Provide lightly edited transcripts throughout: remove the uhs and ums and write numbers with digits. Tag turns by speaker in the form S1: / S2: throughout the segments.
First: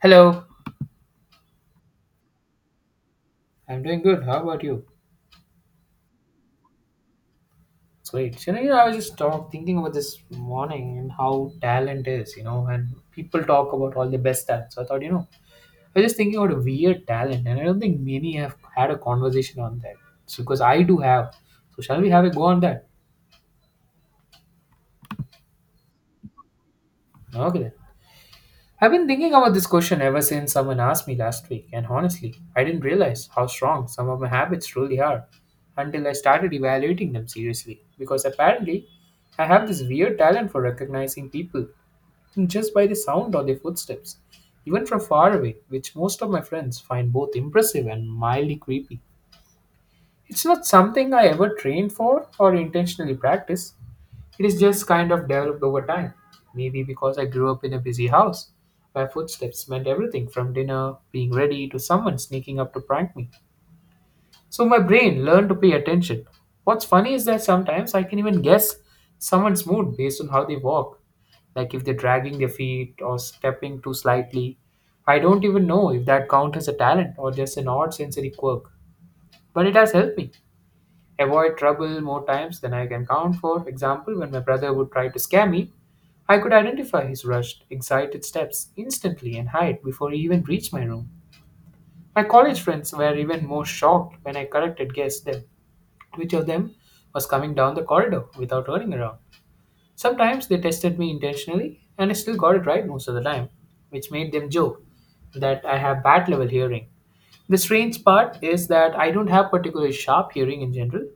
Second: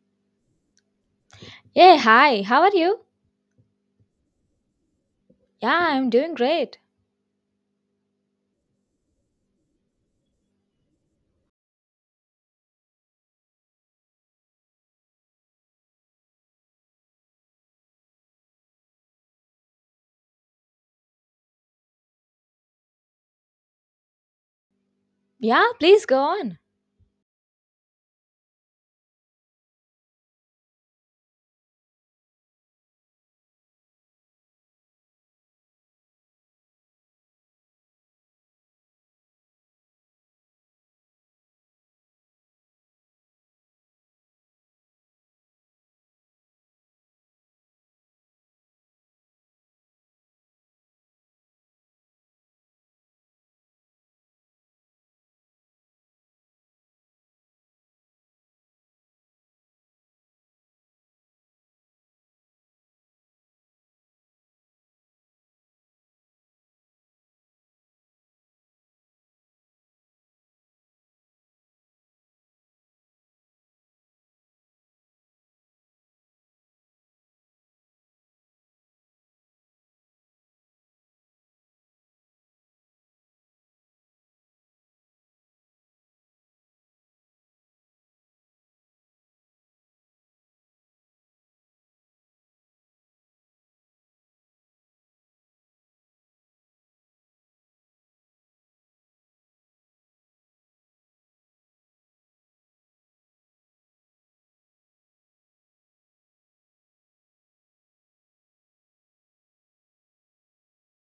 S1: Hello.
S2: Hey, hi, how are you?
S1: I'm doing good. How about you?
S2: Yeah, I'm doing great.
S1: It's great. I was just thinking about this morning and how talent is, and people talk about all the best talent. So I thought, I was just thinking about a weird talent, and I don't think many have had a conversation on that. So because I do have. So shall we have a go on that?
S2: Yeah, please go on.
S1: Okay, then. I've been thinking about this question ever since someone asked me last week, and honestly, I didn't realize how strong some of my habits truly are until I started evaluating them seriously. Because apparently, I have this weird talent for recognizing people just by the sound or their footsteps, even from far away, which most of my friends find both impressive and mildly creepy. It's not something I ever trained for or intentionally practice, it is just kind of developed over time. Maybe because I grew up in a busy house where footsteps meant everything from dinner being ready to someone sneaking up to prank me. So my brain learned to pay attention. What's funny is that sometimes I can even guess someone's mood based on how they walk, like if they're dragging their feet or stepping too slightly. I don't even know if that counts as a talent or just an odd sensory quirk, but it has helped me avoid trouble more times than I can count. For example, when my brother would try to scare me, I could identify his rushed, excited steps instantly and hide before he even reached my room. My college friends were even more shocked when I corrected guessed them. Which of them was coming down the corridor without turning around? Sometimes they tested me intentionally, and I still got it right most of the time, which made them joke that I have bad level hearing. The strange part is that I don't have particularly sharp hearing in general.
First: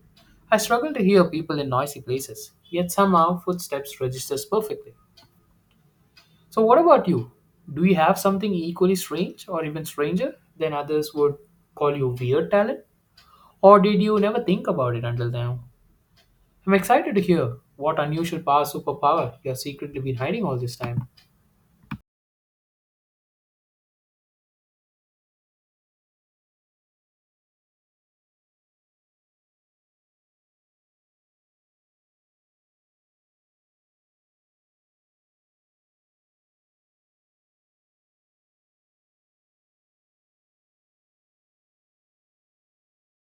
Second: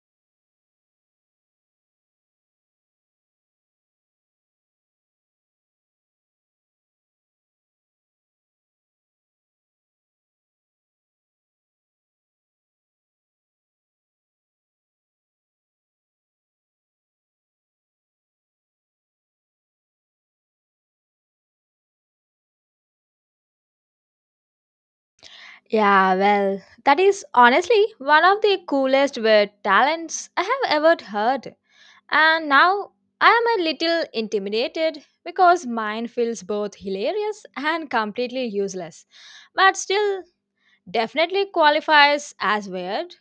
S1: I struggle to hear people in noisy places, yet somehow footsteps registers perfectly. So, what about you? Do you have something equally strange or even stranger than others would call you weird talent? Or did you never think about it until now? I'm excited to hear what unusual power superpower you have secretly been hiding all this time.
S2: Yeah, well, that is honestly one of the coolest word talents I have ever heard. And now I am a little intimidated because mine feels both hilarious and completely useless, but still definitely qualifies as weird.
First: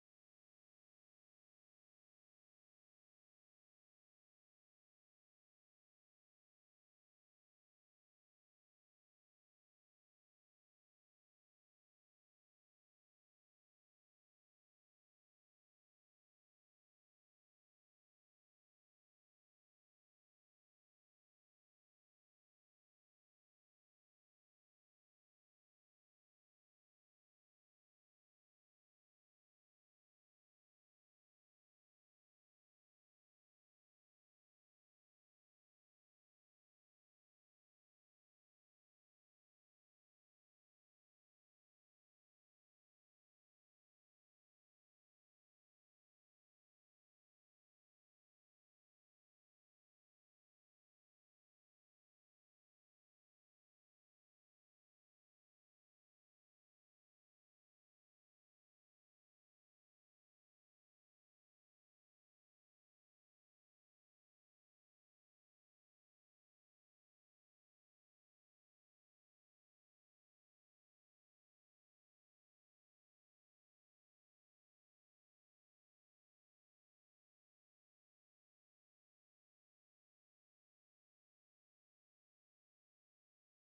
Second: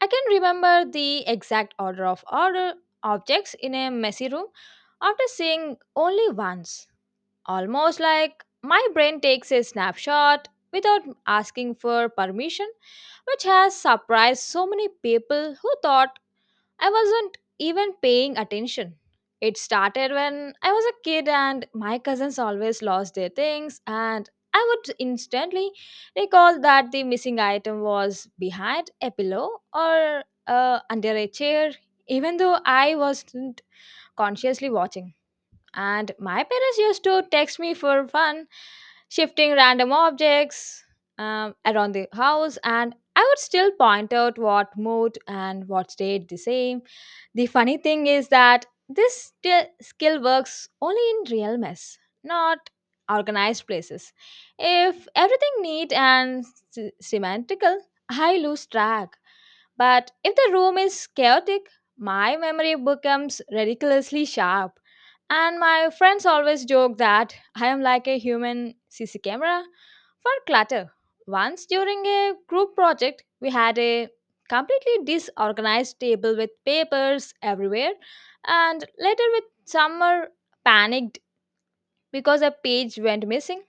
S2: I can remember the exact order of order objects in a messy room after seeing only once. Almost like my brain takes a snapshot without asking for permission, which has surprised so many people who thought I wasn't even paying attention. It started when I was a kid and my cousins always lost their things, and I would instantly recall that the missing item was behind a pillow or under a chair, even though I wasn't consciously watching. And my parents used to text me for fun, shifting random objects around the house, and I would still point out what moved and what stayed the same. The funny thing is that this skill works only in real mess, not organized places. If everything neat and symmetrical, I lose track. But if the room is chaotic, my memory becomes ridiculously sharp. And my friends always joke that I am like a human CC camera for clutter. Once during a group project, we had a completely disorganized table with papers everywhere, and later, with summer panicked because a page went missing.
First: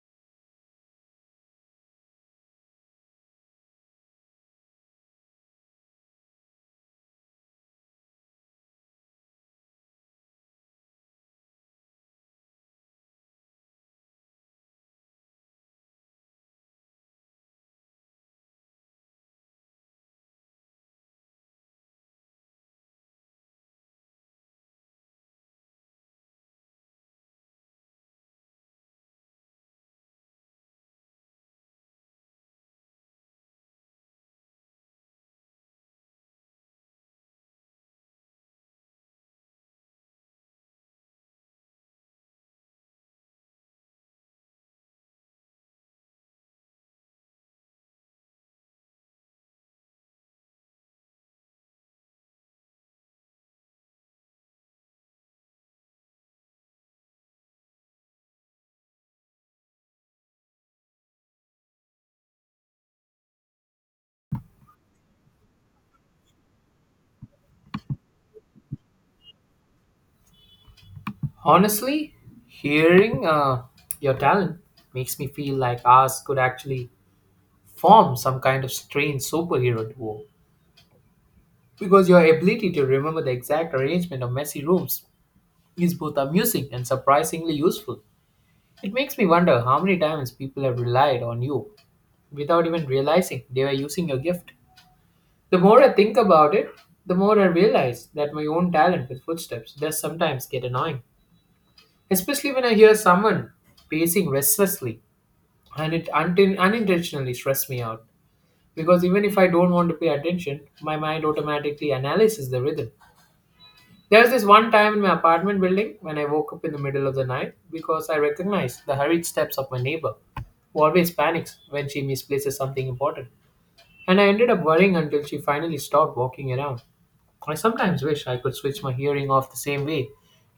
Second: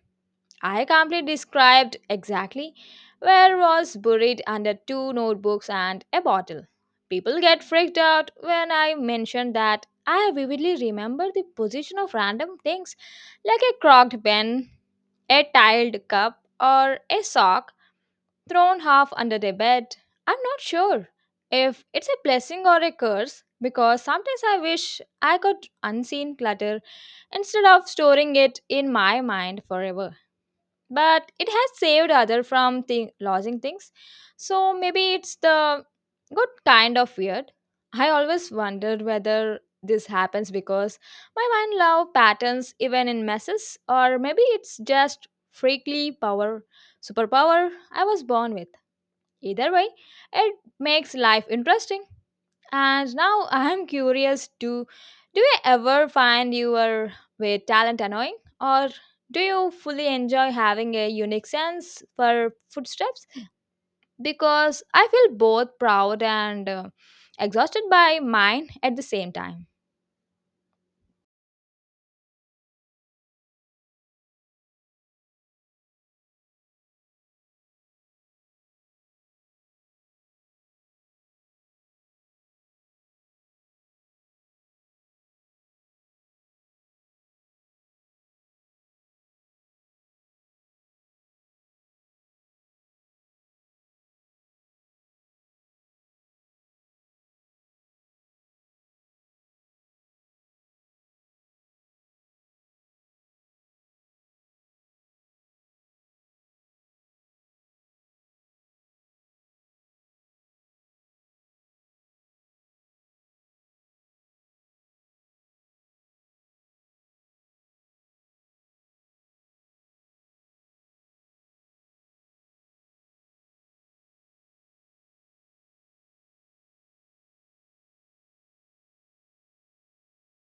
S2: I calmly described exactly where was buried under two notebooks and a bottle. People get freaked out when I mention that I vividly remember the position of random things like a crocked pen, a tiled cup, or a sock thrown half under the bed. I'm not sure if it's a blessing or a curse because sometimes I wish I could unseen clutter instead of storing it in my mind forever, but it has saved other from losing things, so maybe it's the good kind of weird. I always wondered whether this happens because my mind love patterns even in messes, or maybe it's just freakly power superpower I was born with. Either way, it makes life interesting, and now I'm curious to. Do you ever find your way talent annoying, or do you fully enjoy having a unique sense for footsteps? Because I feel both proud and exhausted by mine at the same time.
S1: Honestly, hearing your talent makes me feel like ours could actually form some kind of strange superhero duo. Because your ability to remember the exact arrangement of messy rooms is both amusing and surprisingly useful. It makes me wonder how many times people have relied on you without even realizing they were using your gift. The more I think about it, the more I realize that my own talent with footsteps does sometimes get annoying, especially when I hear someone pacing restlessly and it untin unintentionally stresses me out. Because even if I don't want to pay attention, my mind automatically analyzes the rhythm. There was this one time in my apartment building when I woke up in the middle of the night because I recognized the hurried steps of my neighbor, who always panics when she misplaces something important. And I ended up worrying until she finally stopped walking around. I sometimes wish I could switch my hearing off the same way.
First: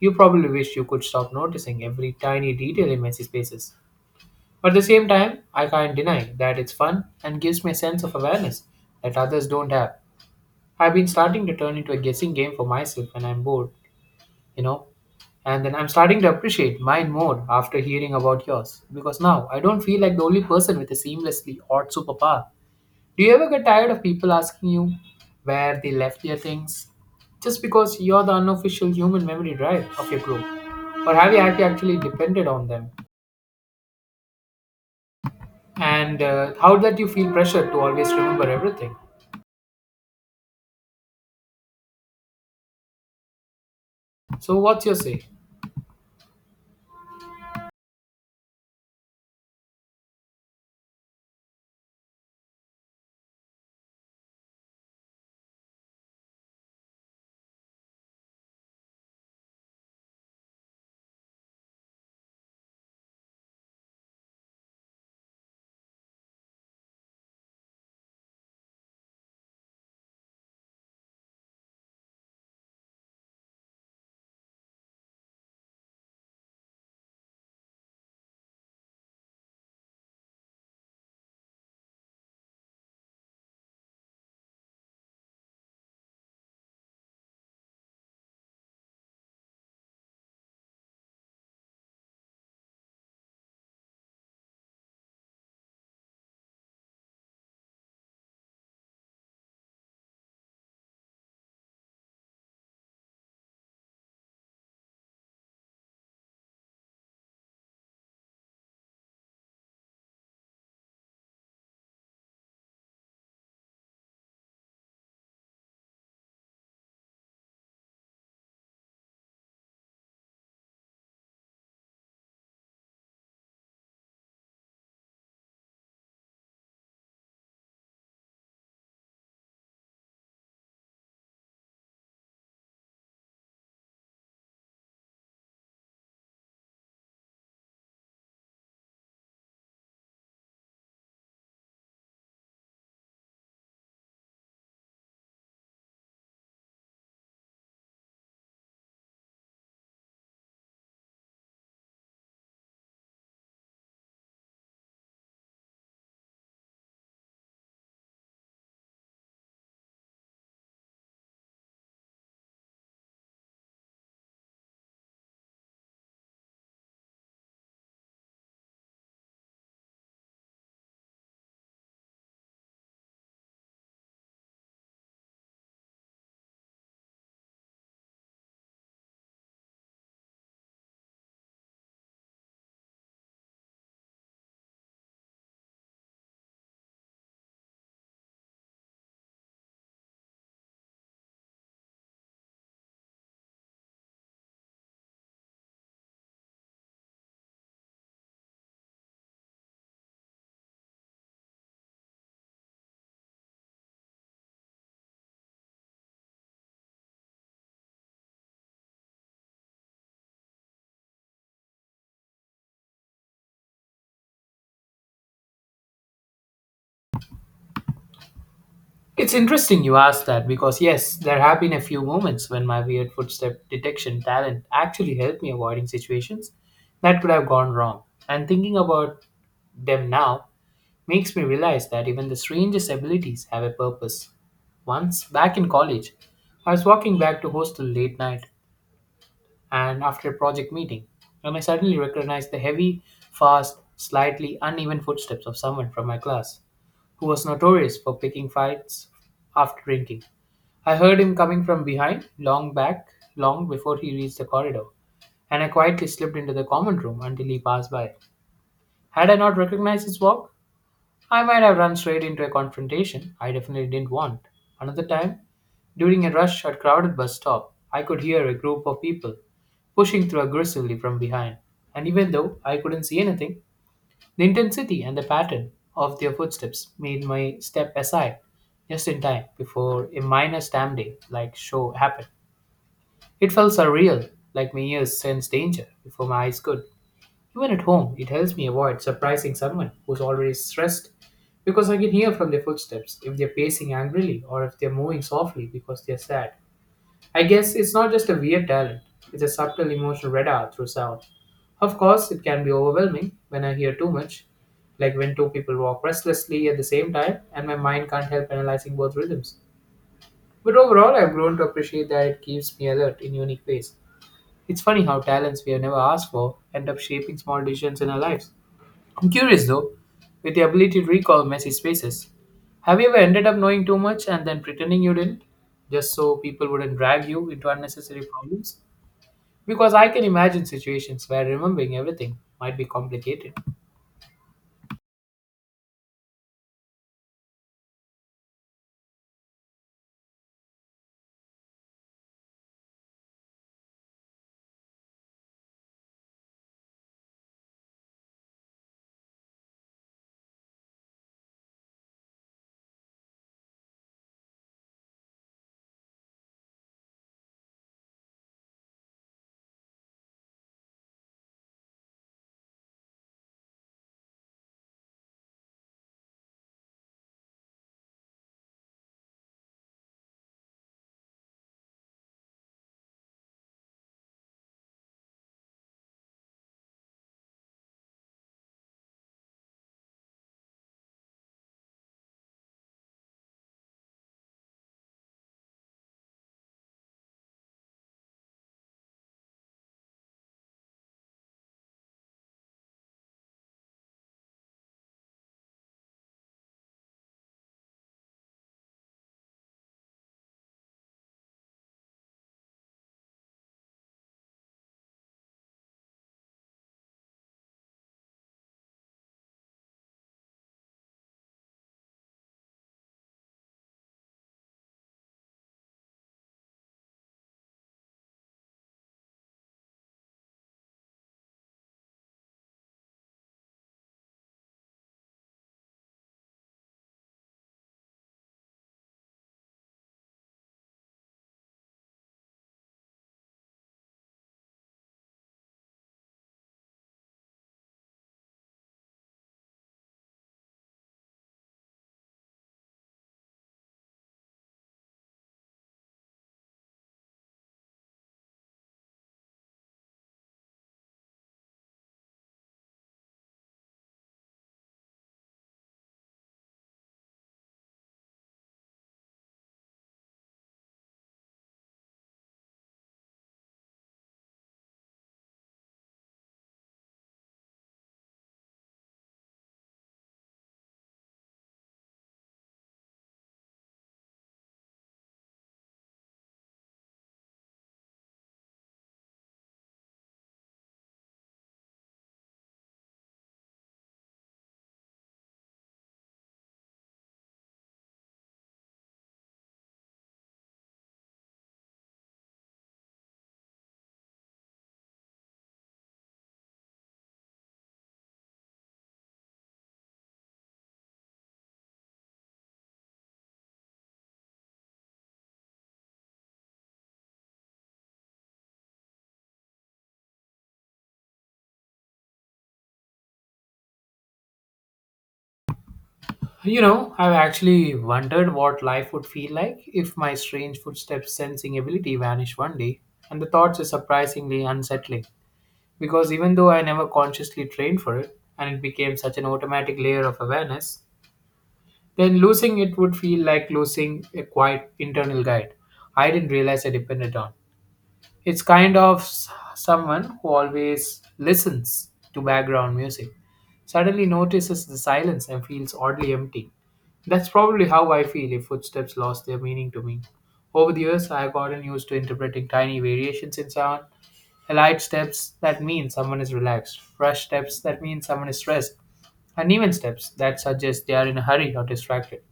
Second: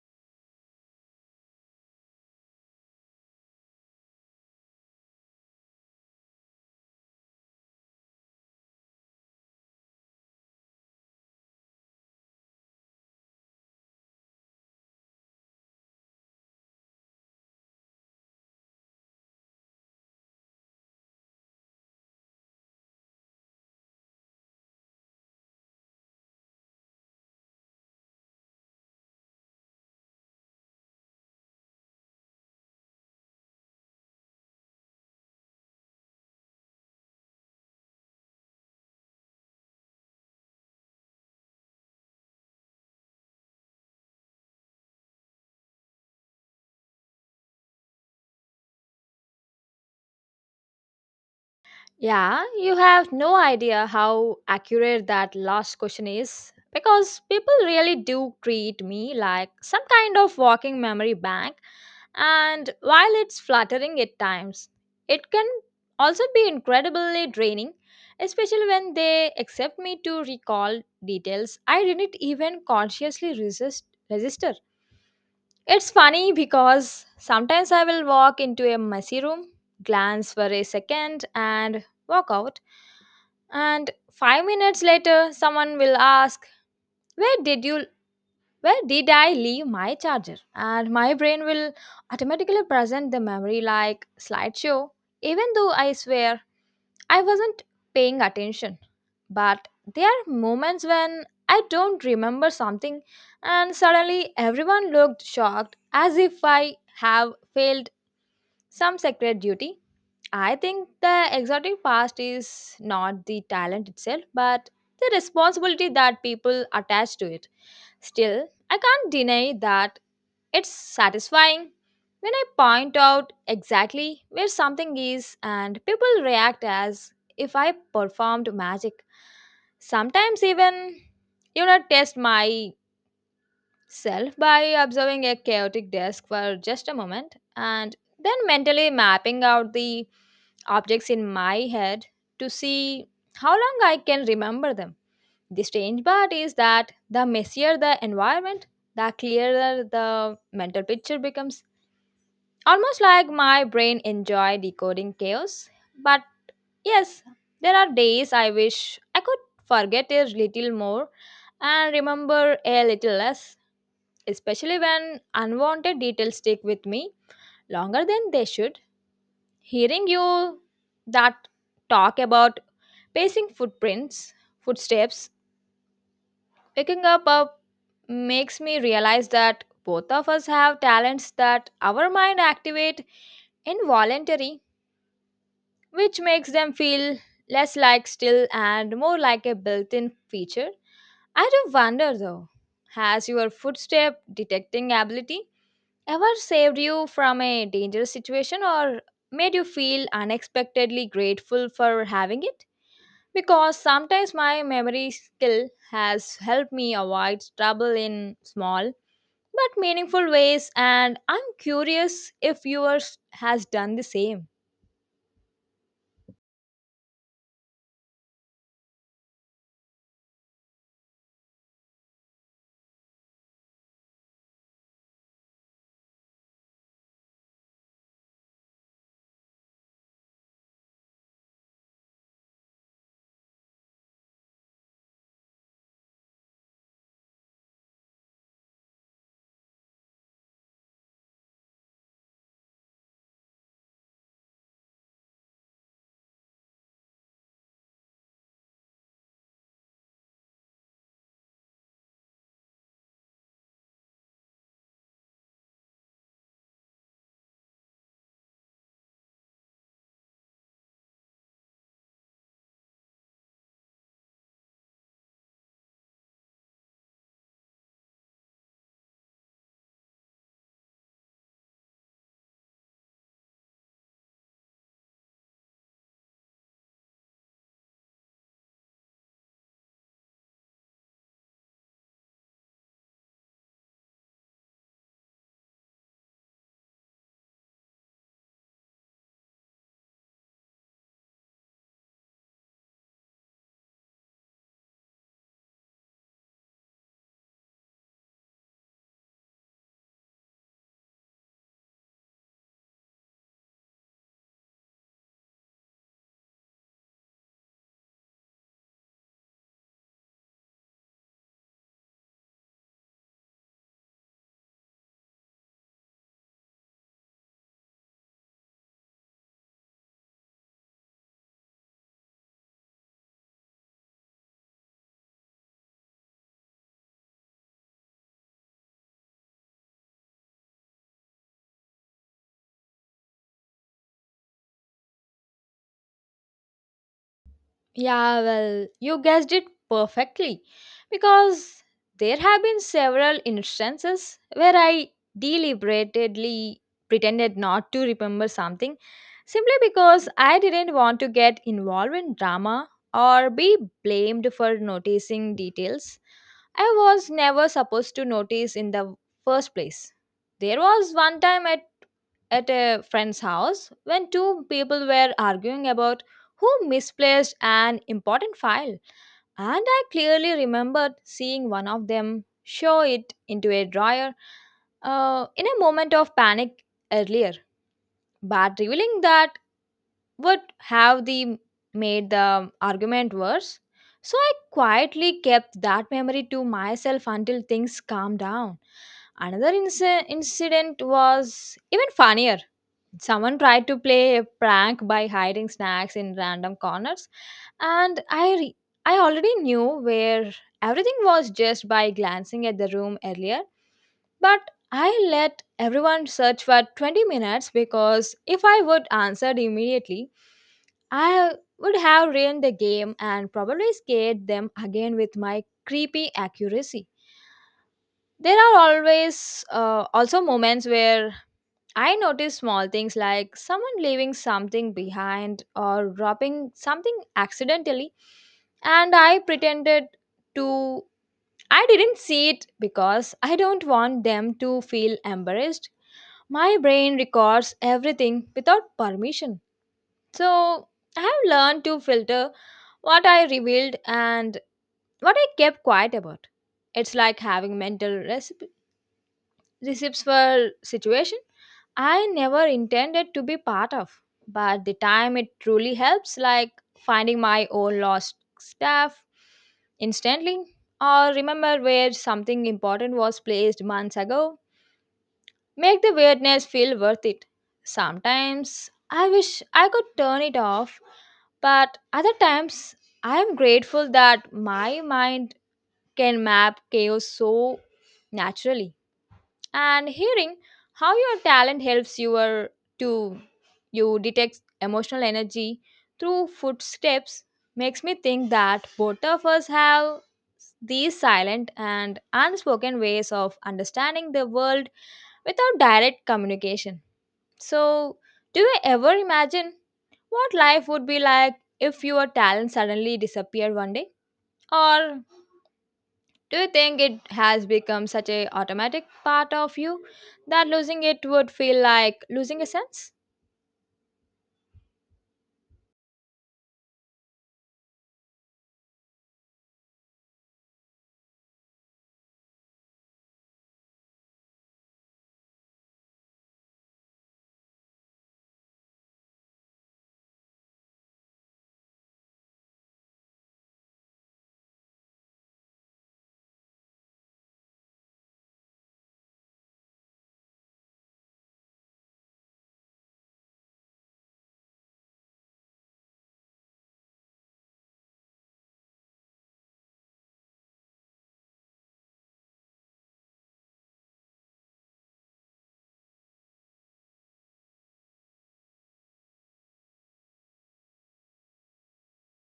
S1: You probably wish you could stop noticing every tiny detail in messy spaces. But at the same time, I can't deny that it's fun and gives me a sense of awareness that others don't have. I've been starting to turn into a guessing game for myself when I'm bored, you know and then I'm starting to appreciate mine more after hearing about yours, because now I don't feel like the only person with a seamlessly odd superpower. Do you ever get tired of people asking you where they left their things just because you're the unofficial human memory drive of your group, or have you actually depended on them, and how that you feel pressure to always remember everything? So what's your say?
S2: Yeah, you have no idea how accurate that last question is because people really do treat me like some kind of walking memory bank, and while it's flattering at times, it can also be incredibly draining, especially when they accept me to recall details I didn't even consciously resist. It's funny because sometimes I will walk into a messy room, glance for a second, and walk out. And 5 minutes later, someone will ask, "Where did you? Where did I leave my charger?" And my brain will automatically present the memory like slideshow, even though I swear I wasn't paying attention. But there are moments when I don't remember something, and suddenly everyone looked shocked as if I have failed some sacred duty. I think the exotic past is not the talent itself, but the responsibility that people attach to it. Still, I can't deny that it's satisfying when I point out exactly where something is and people react as if I performed magic. Sometimes even you know test myself by observing a chaotic desk for just a moment and then mentally mapping out the objects in my head to see how long I can remember them. The strange part is that the messier the environment, the clearer the mental picture becomes. Almost like my brain enjoy decoding chaos. But yes, there are days I wish I could forget a little more and remember a little less, especially when unwanted details stick with me longer than they should. Hearing you that talk about pacing footprints, footsteps picking up makes me realize that both of us have talents that our mind activate involuntary, which makes them feel less like still and more like a built-in feature. I do wonder though, has your footstep detecting ability ever saved you from a dangerous situation or made you feel unexpectedly grateful for having it? Because sometimes my memory skill has helped me avoid trouble in small but meaningful ways, and I'm curious if yours has done the same.
S1: It's interesting you asked that because, yes, there have been a few moments when my weird footstep detection talent actually helped me avoiding situations that could have gone wrong. And thinking about them now makes me realize that even the strangest abilities have a purpose. Once, back in college, I was walking back to hostel late night and after a project meeting, and I suddenly recognized the heavy, fast, slightly uneven footsteps of someone from my class who was notorious for picking fights after drinking. I heard him coming from behind, long before he reached the corridor, and I quietly slipped into the common room until he passed by. Had I not recognized his walk, I might have run straight into a confrontation I definitely didn't want. Another time, during a rush or crowded bus stop, I could hear a group of people pushing through aggressively from behind, and even though I couldn't see anything, the intensity and the pattern of their footsteps made my step aside just in time before a minor stampede like show happened. It felt surreal, like my ears sensed danger before my eyes could. Even at home, it helps me avoid surprising someone who's already stressed because I can hear from their footsteps if they're pacing angrily or if they're moving softly because they're sad. I guess it's not just a weird talent, it's a subtle emotional radar through sound. Of course, it can be overwhelming when I hear too much, like when two people walk restlessly at the same time and my mind can't help analyzing both rhythms. But overall, I've grown to appreciate that it keeps me alert in unique ways. It's funny how talents we have never asked for end up shaping small decisions in our lives. I'm curious though, with the ability to recall messy spaces, have you ever ended up knowing too much and then pretending you didn't, just so people wouldn't drag you into unnecessary problems? Because I can imagine situations where remembering everything might be complicated.
S2: Yeah, well, you guessed it perfectly because there have been several instances where I deliberately pretended not to remember something simply because I didn't want to get involved in drama or be blamed for noticing details I was never supposed to notice in the first place. There was one time at a friend's house when two people were arguing about who misplaced an important file, and I clearly remembered seeing one of them show it into a drawer in a moment of panic earlier, but revealing that would have the made the argument worse. So I quietly kept that memory to myself until things calmed down. Another incident was even funnier. Someone tried to play a prank by hiding snacks in random corners, and I already knew where everything was just by glancing at the room earlier, but I let everyone search for 20 minutes because if I would answered immediately, I would have ruined the game and probably scared them again with my creepy accuracy. There are always also moments where I notice small things like someone leaving something behind or dropping something accidentally, and I pretended to. I didn't see it because I don't want them to feel embarrassed. My brain records everything without permission. So I have learned to filter what I revealed and what I kept quiet about. It's like having recipes for situation I never intended to be part of. But the time it truly helps, like finding my own lost stuff instantly, or remember where something important was placed months ago, make the weirdness feel worth it. Sometimes I wish I could turn it off, but other times I am grateful that my mind can map chaos so naturally, and hearing how your talent helps your to you detect emotional energy through footsteps makes me think that both of us have these silent and unspoken ways of understanding the world without direct communication. So do you ever imagine what life would be like if your talent suddenly disappeared one day, or do you think it has become such a automatic part of you that losing it would feel like losing a sense?
S1: You know, I've actually wondered what life would feel like if my strange footsteps sensing ability vanished one day, and the thoughts are surprisingly unsettling. Because even though I never consciously trained for it, and it became such an automatic layer of awareness, then losing it would feel like losing a quiet internal guide I didn't realize I depended on. It's kind of someone who always listens to background music, suddenly notices the silence and feels oddly empty. That's probably how I feel if footsteps lost their meaning to me. Over the years, I've gotten used to interpreting tiny variations in sound. Light steps, that mean someone is relaxed. Rush steps, that mean someone is stressed. Uneven steps, that suggest they are in a hurry or distracted.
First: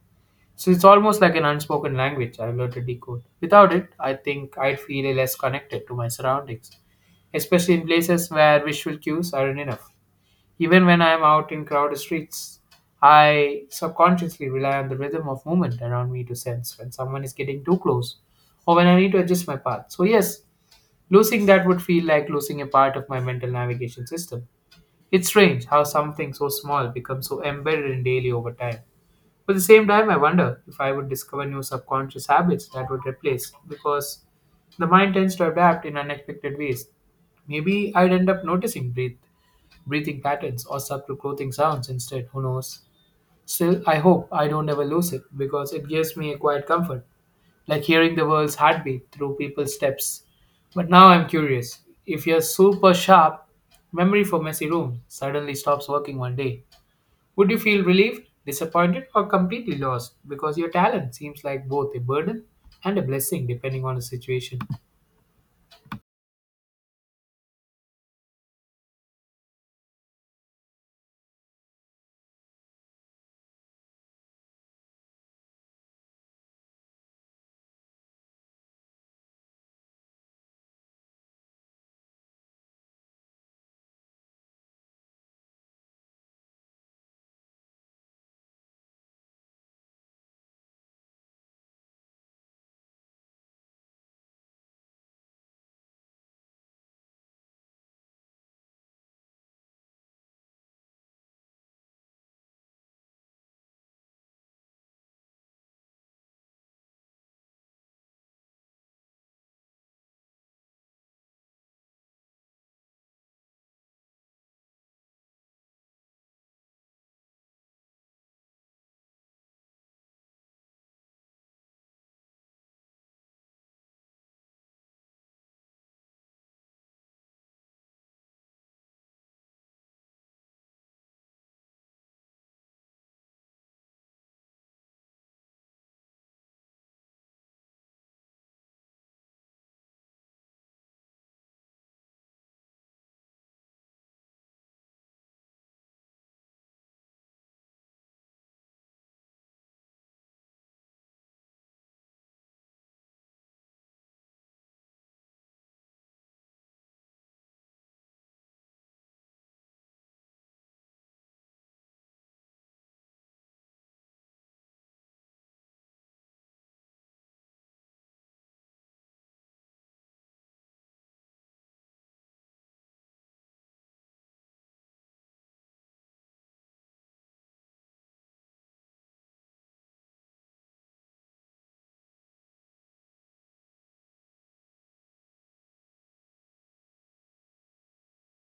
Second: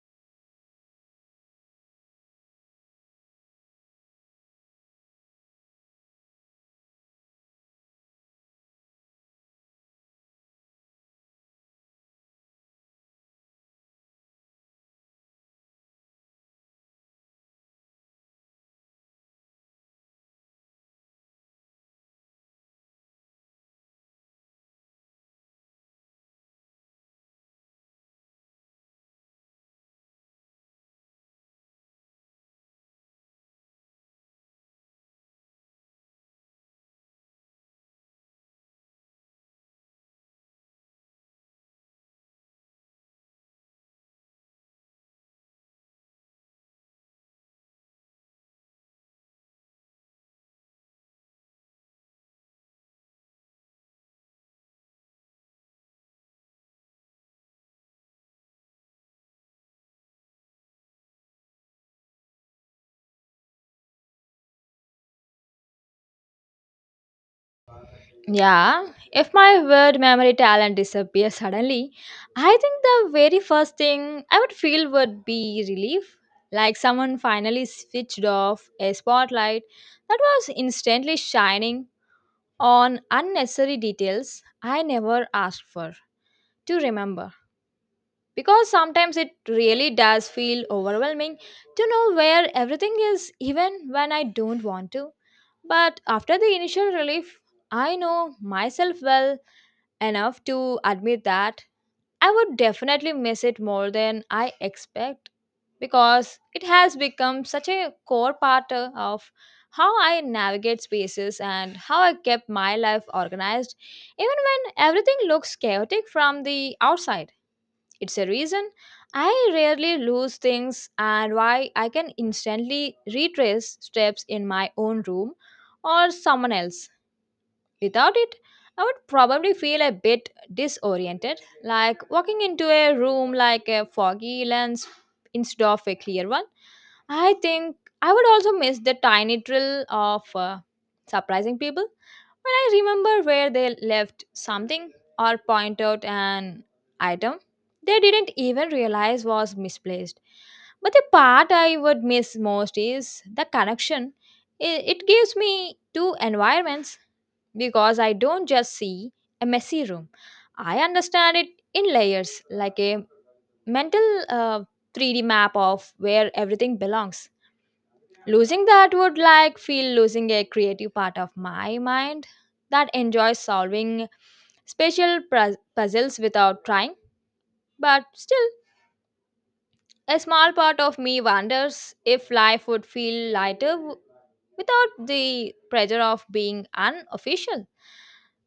S1: So it's almost like an unspoken language I've learned to decode. Without it, I think I'd feel less connected to my surroundings, especially in places where visual cues aren't enough. Even when I'm out in crowded streets, I subconsciously rely on the rhythm of movement around me to sense when someone is getting too close or when I need to adjust my path. So, yes, losing that would feel like losing a part of my mental navigation system. It's strange how something so small becomes so embedded in daily over time. But at the same time, I wonder if I would discover new subconscious habits that would replace because the mind tends to adapt in unexpected ways. Maybe I'd end up noticing breathing patterns or subtle clothing sounds instead. Who knows? Still, I hope I don't ever lose it because it gives me a quiet comfort, like hearing the world's heartbeat through people's steps. But now I'm curious, if your super sharp memory for messy rooms suddenly stops working one day, would you feel relieved, disappointed, or completely lost because your talent seems like both a burden and a blessing depending on the situation?
S2: Yeah, if my word memory talent disappears suddenly, I think the very first thing I would feel would be relief. Like someone finally switched off a spotlight that was instantly shining on unnecessary details I never asked for to remember. Because sometimes it really does feel overwhelming to know where everything is even when I don't want to. But after the initial relief, I know myself well enough to admit that I would definitely miss it more than I expect because it has become such a core part of how I navigate spaces and how I kept my life organized even when everything looks chaotic from the outside. It's a reason I rarely lose things and why I can instantly retrace steps in my own room or someone else. Without it, I would probably feel a bit disoriented, like walking into a room like a foggy lens instead of a clear one. I think I would also miss the tiny drill of surprising people when I remember where they left something or point out an item they didn't even realize was misplaced. But the part I would miss most is the connection it gives me to environments because I don't just see a messy room. I understand it in layers, like a mental 3D map of where everything belongs. Losing that would like feel losing a creative part of my mind that enjoys solving special puzzles without trying, but still, a small part of me wonders if life would feel lighter without the pressure of being unofficial.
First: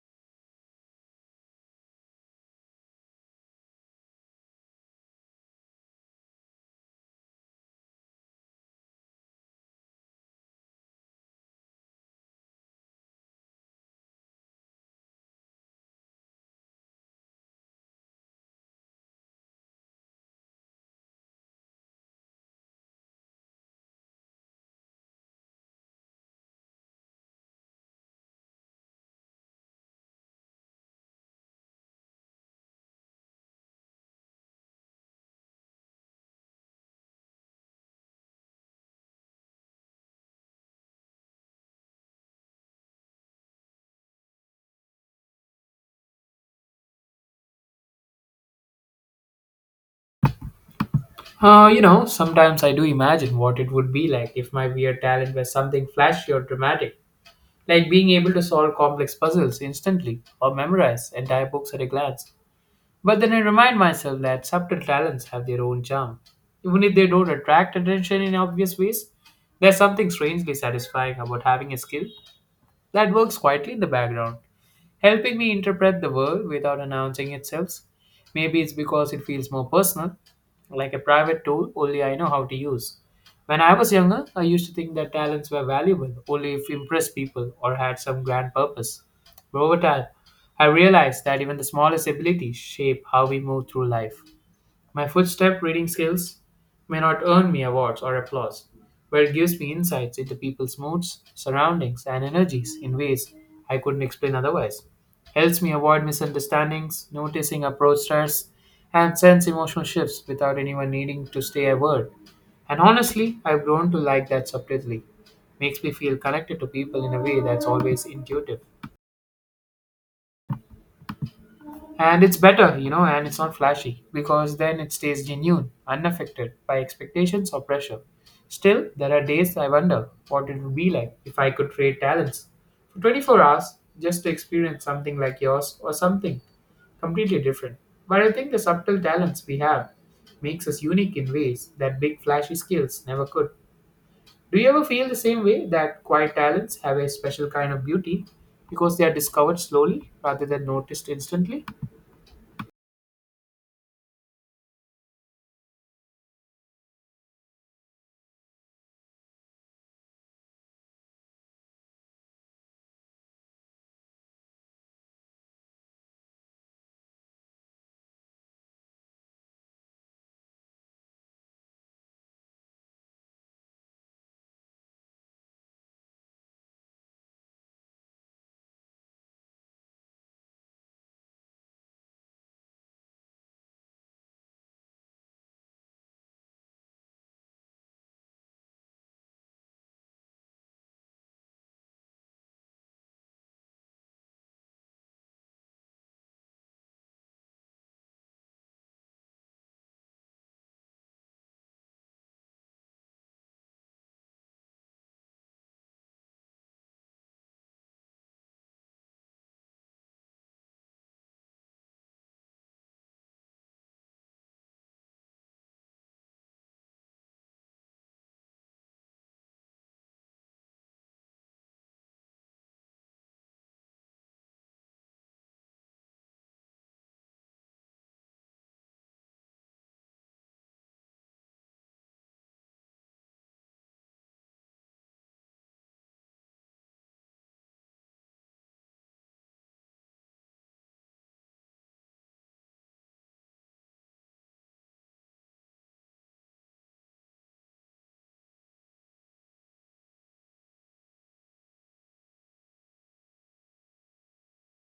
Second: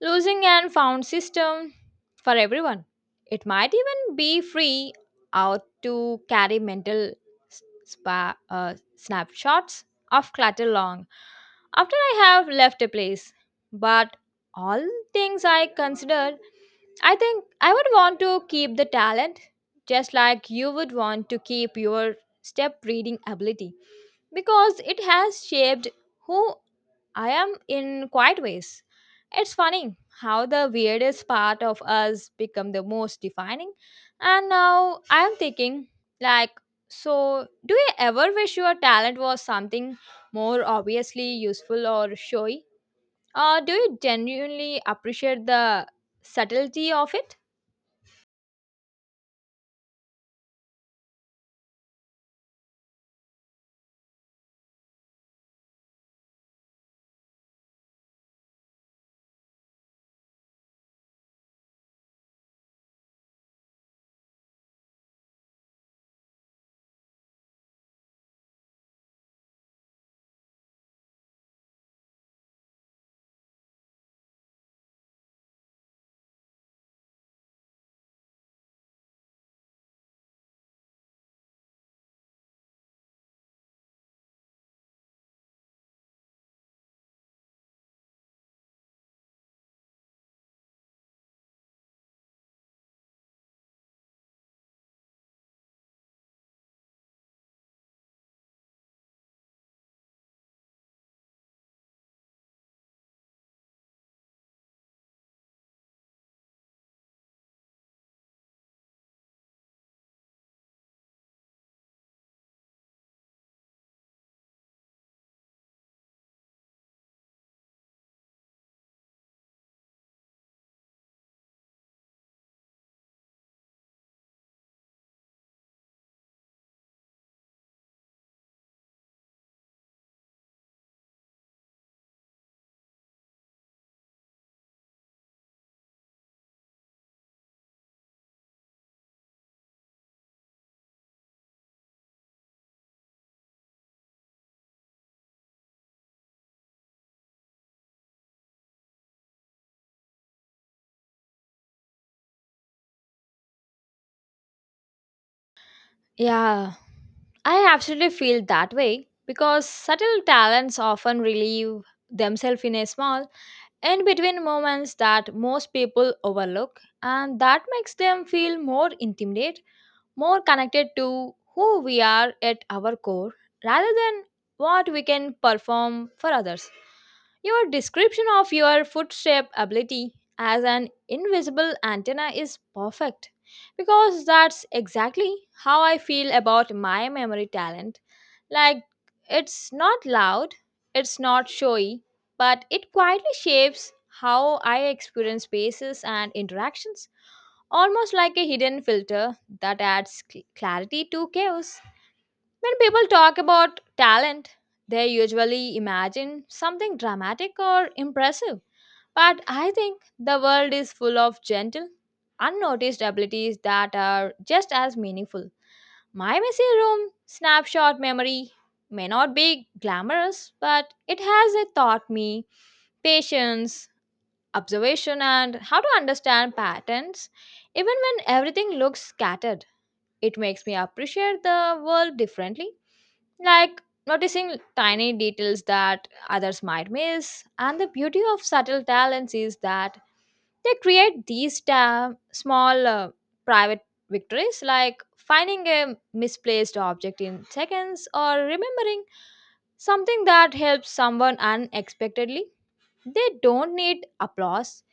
S2: Losing and found system for everyone. It might even be free out to carry mental spa, uh, snapshots of clutter long after I have left a place. But all things I considered, I think I would want to keep the talent just like you would want to keep your step reading ability because it has shaped who I am in quite ways. It's funny how the weirdest part of us become the most defining, and now I'm thinking like, so do you ever wish your talent was something more obviously useful or showy, or do you genuinely appreciate the subtlety of it?
S1: You know, sometimes I do imagine what it would be like if my weird talent were something flashy or dramatic, like being able to solve complex puzzles instantly or memorize entire books at a glance. But then I remind myself that subtle talents have their own charm. Even if they don't attract attention in obvious ways, there's something strangely satisfying about having a skill that works quietly in the background helping me interpret the world without announcing itself. Maybe it's because it feels more personal, like a private tool only I know how to use. When I was younger, I used to think that talents were valuable only if impressed people or had some grand purpose. But over time, I realized that even the smallest abilities shape how we move through life. My footstep reading skills may not earn me awards or applause, but it gives me insights into people's moods, surroundings, and energies in ways I couldn't explain otherwise. Helps me avoid misunderstandings, noticing approach styles, and sense emotional shifts without anyone needing to say a word. And honestly, I've grown to like that subtlety. Makes me feel connected to people in a way that's always intuitive. And it's better, you know, and it's not flashy because then it stays genuine, unaffected by expectations or pressure. Still, there are days I wonder what it would be like if I could trade talents for 24 hours just to experience something like yours or something completely different. But I think the subtle talents we have makes us unique in ways that big flashy skills never could. Do you ever feel the same way that quiet talents have a special kind of beauty because they are discovered slowly rather than noticed instantly?
S2: Yeah, I absolutely feel that way because subtle talents often relieve themselves in a small in between moments that most people overlook, and that makes them feel more intimate. More connected to who we are at our core rather than what we can perform for others. Your description of your foot shape ability as an invisible antenna is perfect because that's exactly how I feel about my memory talent. Like, it's not loud, it's not showy, but it quietly shapes how I experience spaces and interactions almost like a hidden filter that adds clarity to chaos. When people talk about talent, they usually imagine something dramatic or impressive. But I think the world is full of gentle, unnoticed abilities that are just as meaningful. My messy room snapshot memory may not be glamorous, but it has taught me patience, observation and how to understand patterns even when everything looks scattered. It makes me appreciate the world differently, like noticing tiny details that others might miss. And the beauty of subtle talents is that they create these small private victories, like finding a misplaced object in seconds or remembering something that helps someone unexpectedly. They don't need applause,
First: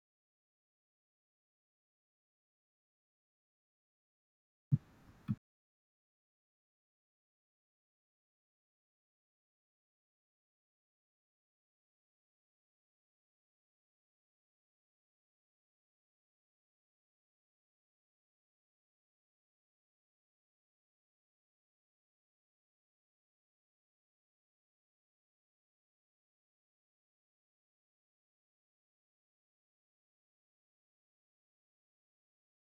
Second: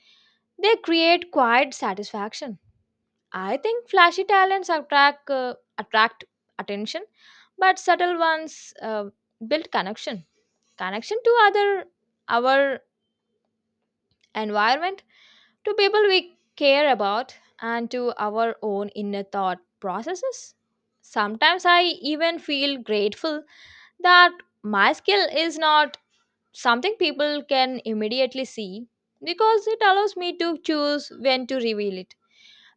S2: they create quiet satisfaction. I think flashy talents attract attention, but subtle ones build connection. Connection to other, our environment, to people we care about, and to our own inner thought processes. Sometimes I even feel grateful that my skill is not something people can immediately see because it allows me to choose when to reveal it,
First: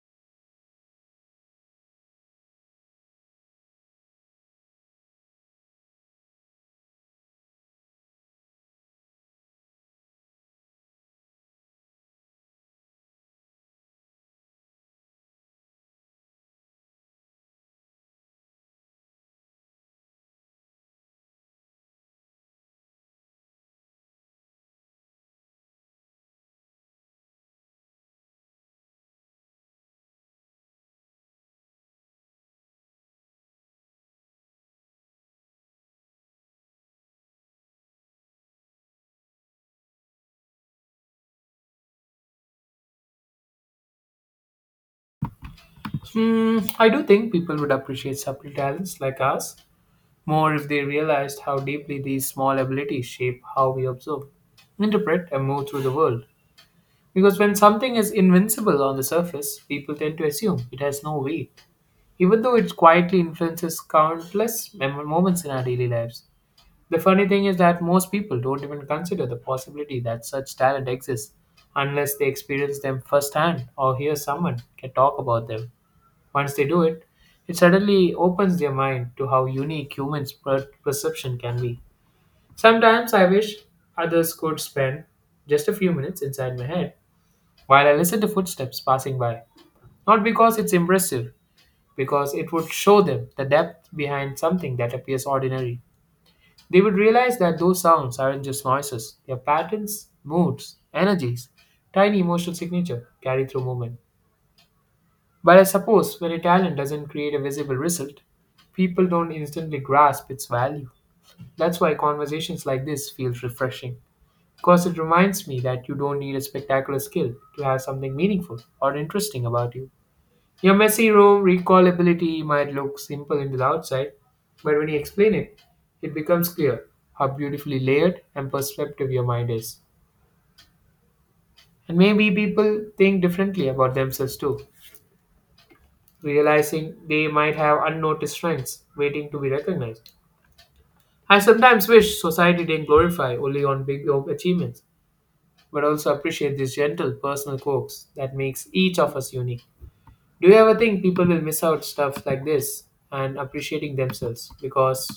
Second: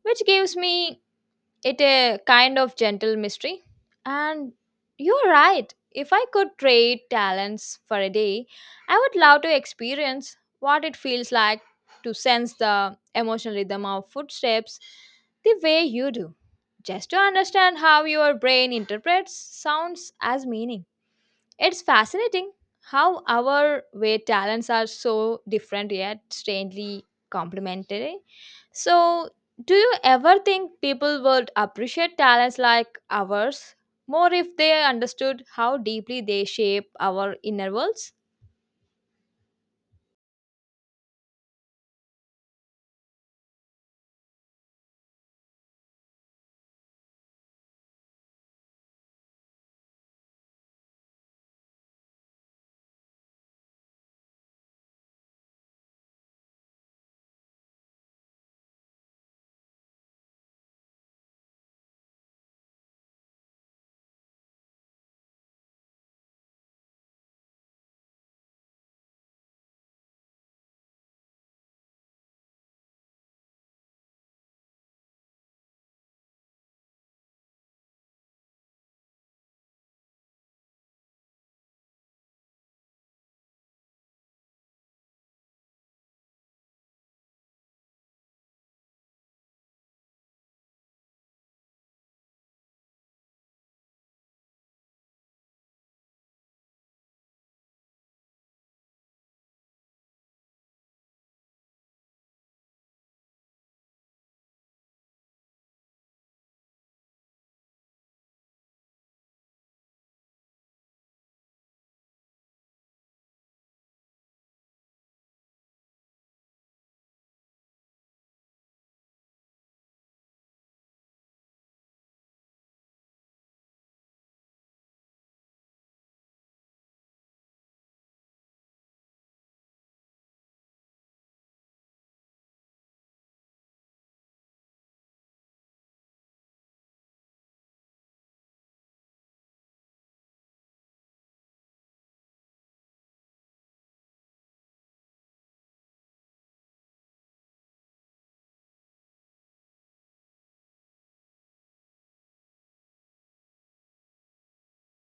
S2: which gives me it a kind of gentle mystery. And you're right, if I could trade talents for a day, I would love to experience what it feels like to sense the emotional rhythm of footsteps the way you do. Just to understand how your brain interprets sounds as meaning. It's fascinating how our way talents are so different yet strangely complementary. So, do you ever think people would appreciate talents like ours more if they understood how deeply they shape our inner worlds?
S1: Hmm, I do think people would appreciate subtle talents like us more if they realized how deeply these small abilities shape how we observe, interpret, and move through the world. Because when something is invincible on the surface, people tend to assume it has no weight, even though it quietly influences countless moments in our daily lives. The funny thing is that most people don't even consider the possibility that such talent exists unless they experience them firsthand or hear someone can talk about them. Once they do it, it suddenly opens their mind to how unique humans' perception can be. Sometimes I wish others could spend just a few minutes inside my head while I listen to footsteps passing by. Not because it's impressive, because it would show them the depth behind something that appears ordinary. They would realize that those sounds aren't just noises, they are patterns, moods, energies, tiny emotional signature carried through movement. But I suppose when a talent doesn't create a visible result, people don't instantly grasp its value. That's why conversations like this feels refreshing. Because it reminds me that you don't need a spectacular skill to have something meaningful or interesting about you. Your messy room recallability might look simple in the outside, but when you explain it, it becomes clear how beautifully layered and perceptive your mind is. And maybe people think differently about themselves too, realizing they might have unnoticed strengths waiting to be recognized. I sometimes wish society didn't glorify only on big achievements, but also appreciate these gentle personal quirks that makes each of us unique. Do you ever think people will miss out stuff like this and appreciating themselves because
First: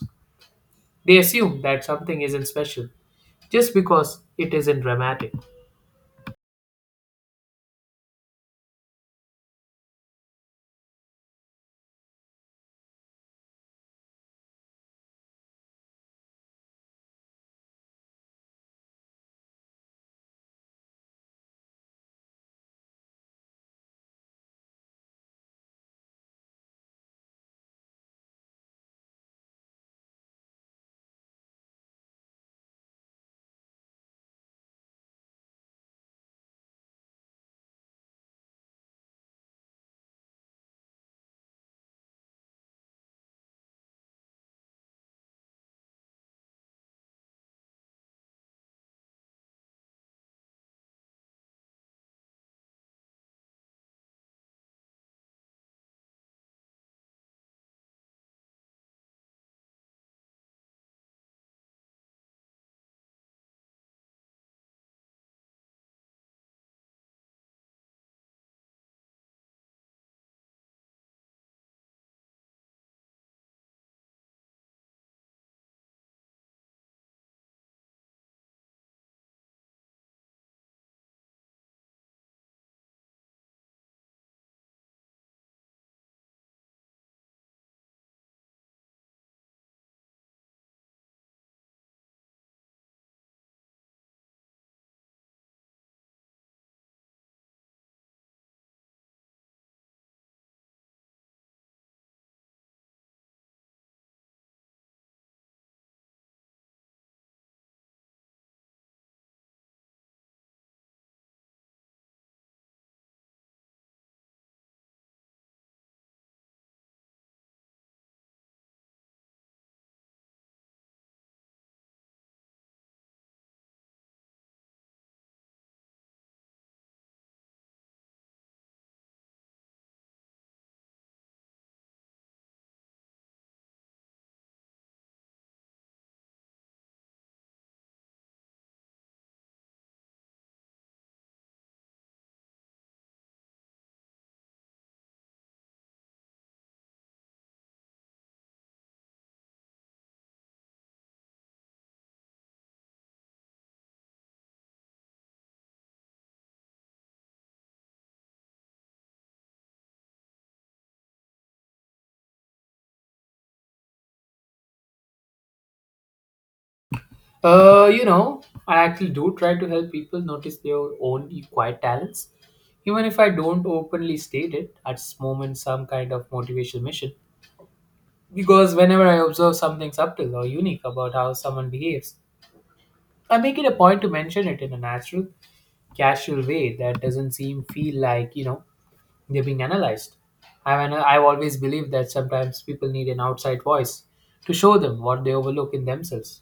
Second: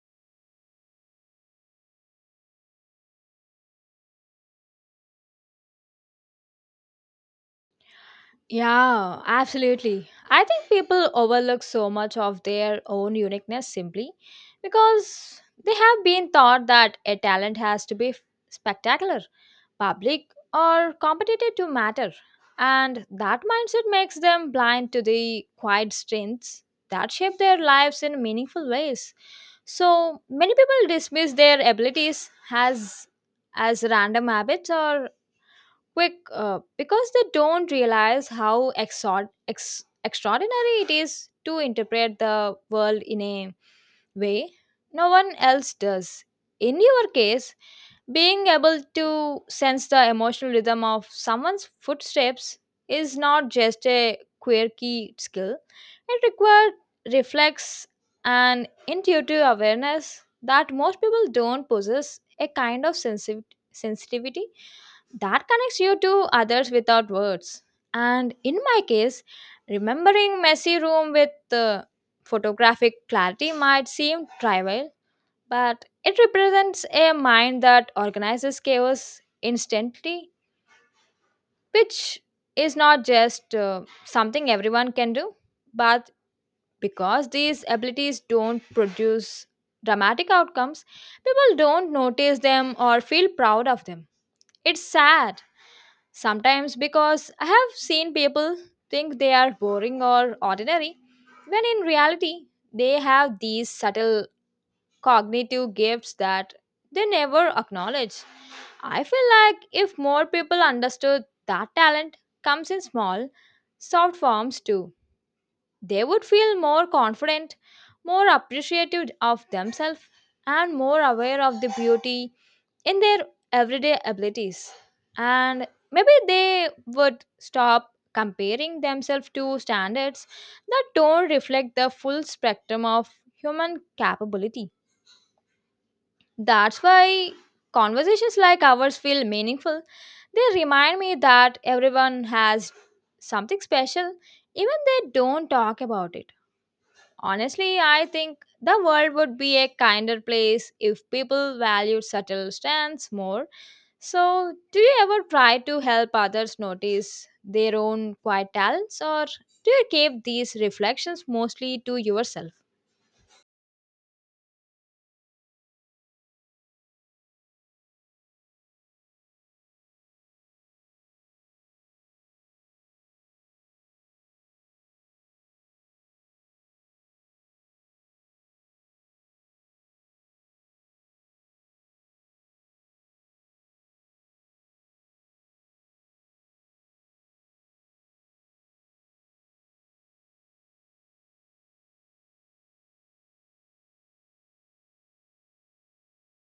S1: they assume that something isn't special just because it isn't dramatic?
S2: Yeah, absolutely. I think people overlook so much of their own uniqueness simply because they have been taught that a talent has to be spectacular, public, or competitive to matter. And that mindset makes them blind to the quiet strengths that shape their lives in meaningful ways. So many people dismiss their abilities as random habits or quick because they don't realize how extraordinary it is to interpret the world in a way no one else does. In your case, being able to sense the emotional rhythm of someone's footsteps is not just a quirky skill, it requires reflex and intuitive awareness that most people don't possess a kind of sensitivity that connects you to others without words. And in my case, remembering messy room with photographic clarity might seem trivial, but it represents a mind that organizes chaos instantly, which is not just something everyone can do, but because these abilities don't produce dramatic outcomes, people don't notice them or feel proud of them. It's sad sometimes because I have seen people think they are boring or ordinary, when in reality, they have these subtle cognitive gifts that they never acknowledge. I feel like if more people understood that talent comes in small, soft forms too, they would feel more confident, more appreciative of themselves, and more aware of the beauty in their everyday abilities, and maybe they would stop comparing themselves to standards that don't reflect the full spectrum of human capability. That's why conversations like ours feel meaningful. They remind me that everyone has something special even they don't talk about it. Honestly, I think the world would be a kinder place if people valued subtle strengths more. So, do you ever try to help others notice their own quiet talents, or do you keep these reflections mostly to yourself?
S1: Uh, you know, I actually do try to help people notice their own quiet talents. Even if I don't openly state it, at this moment some kind of motivational mission. Because whenever I observe something subtle or unique about how someone behaves, I make it a point to mention it in a natural, casual way that doesn't seem feel like, you know, they're being analyzed. I mean, I've always believed that sometimes people need an outside voice to show them what they overlook in themselves,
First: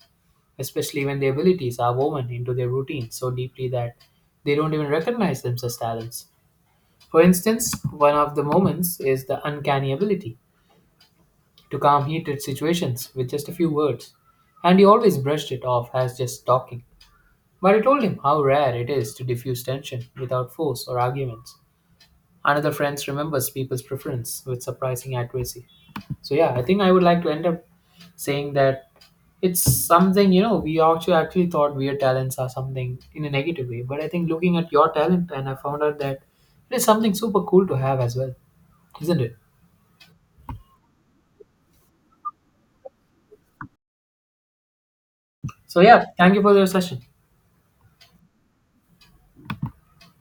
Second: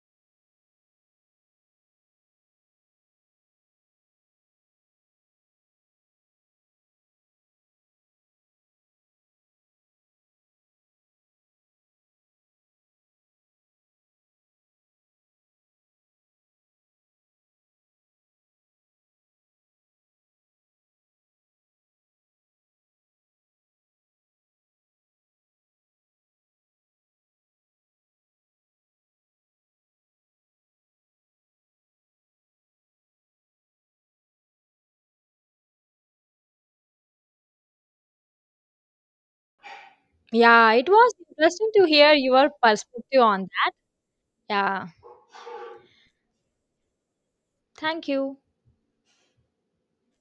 S1: especially when their abilities are woven into their routine so deeply that they don't even recognize them as talents. For instance, one of the moments is the uncanny ability to calm heated situations with just a few words, and he always brushed it off as just talking. But I told him how rare it is to diffuse tension without force or arguments. Another friend remembers people's preference with surprising accuracy. So yeah, I think I would like to end up saying that it's something, you know, we actually thought weird talents are something in a negative way, but I think looking at your talent and I found out that it is something super cool to have as well, isn't it?
S2: Yeah, it was interesting to hear your perspective on that. Yeah,
S1: So yeah, thank you for your session.
S2: thank you.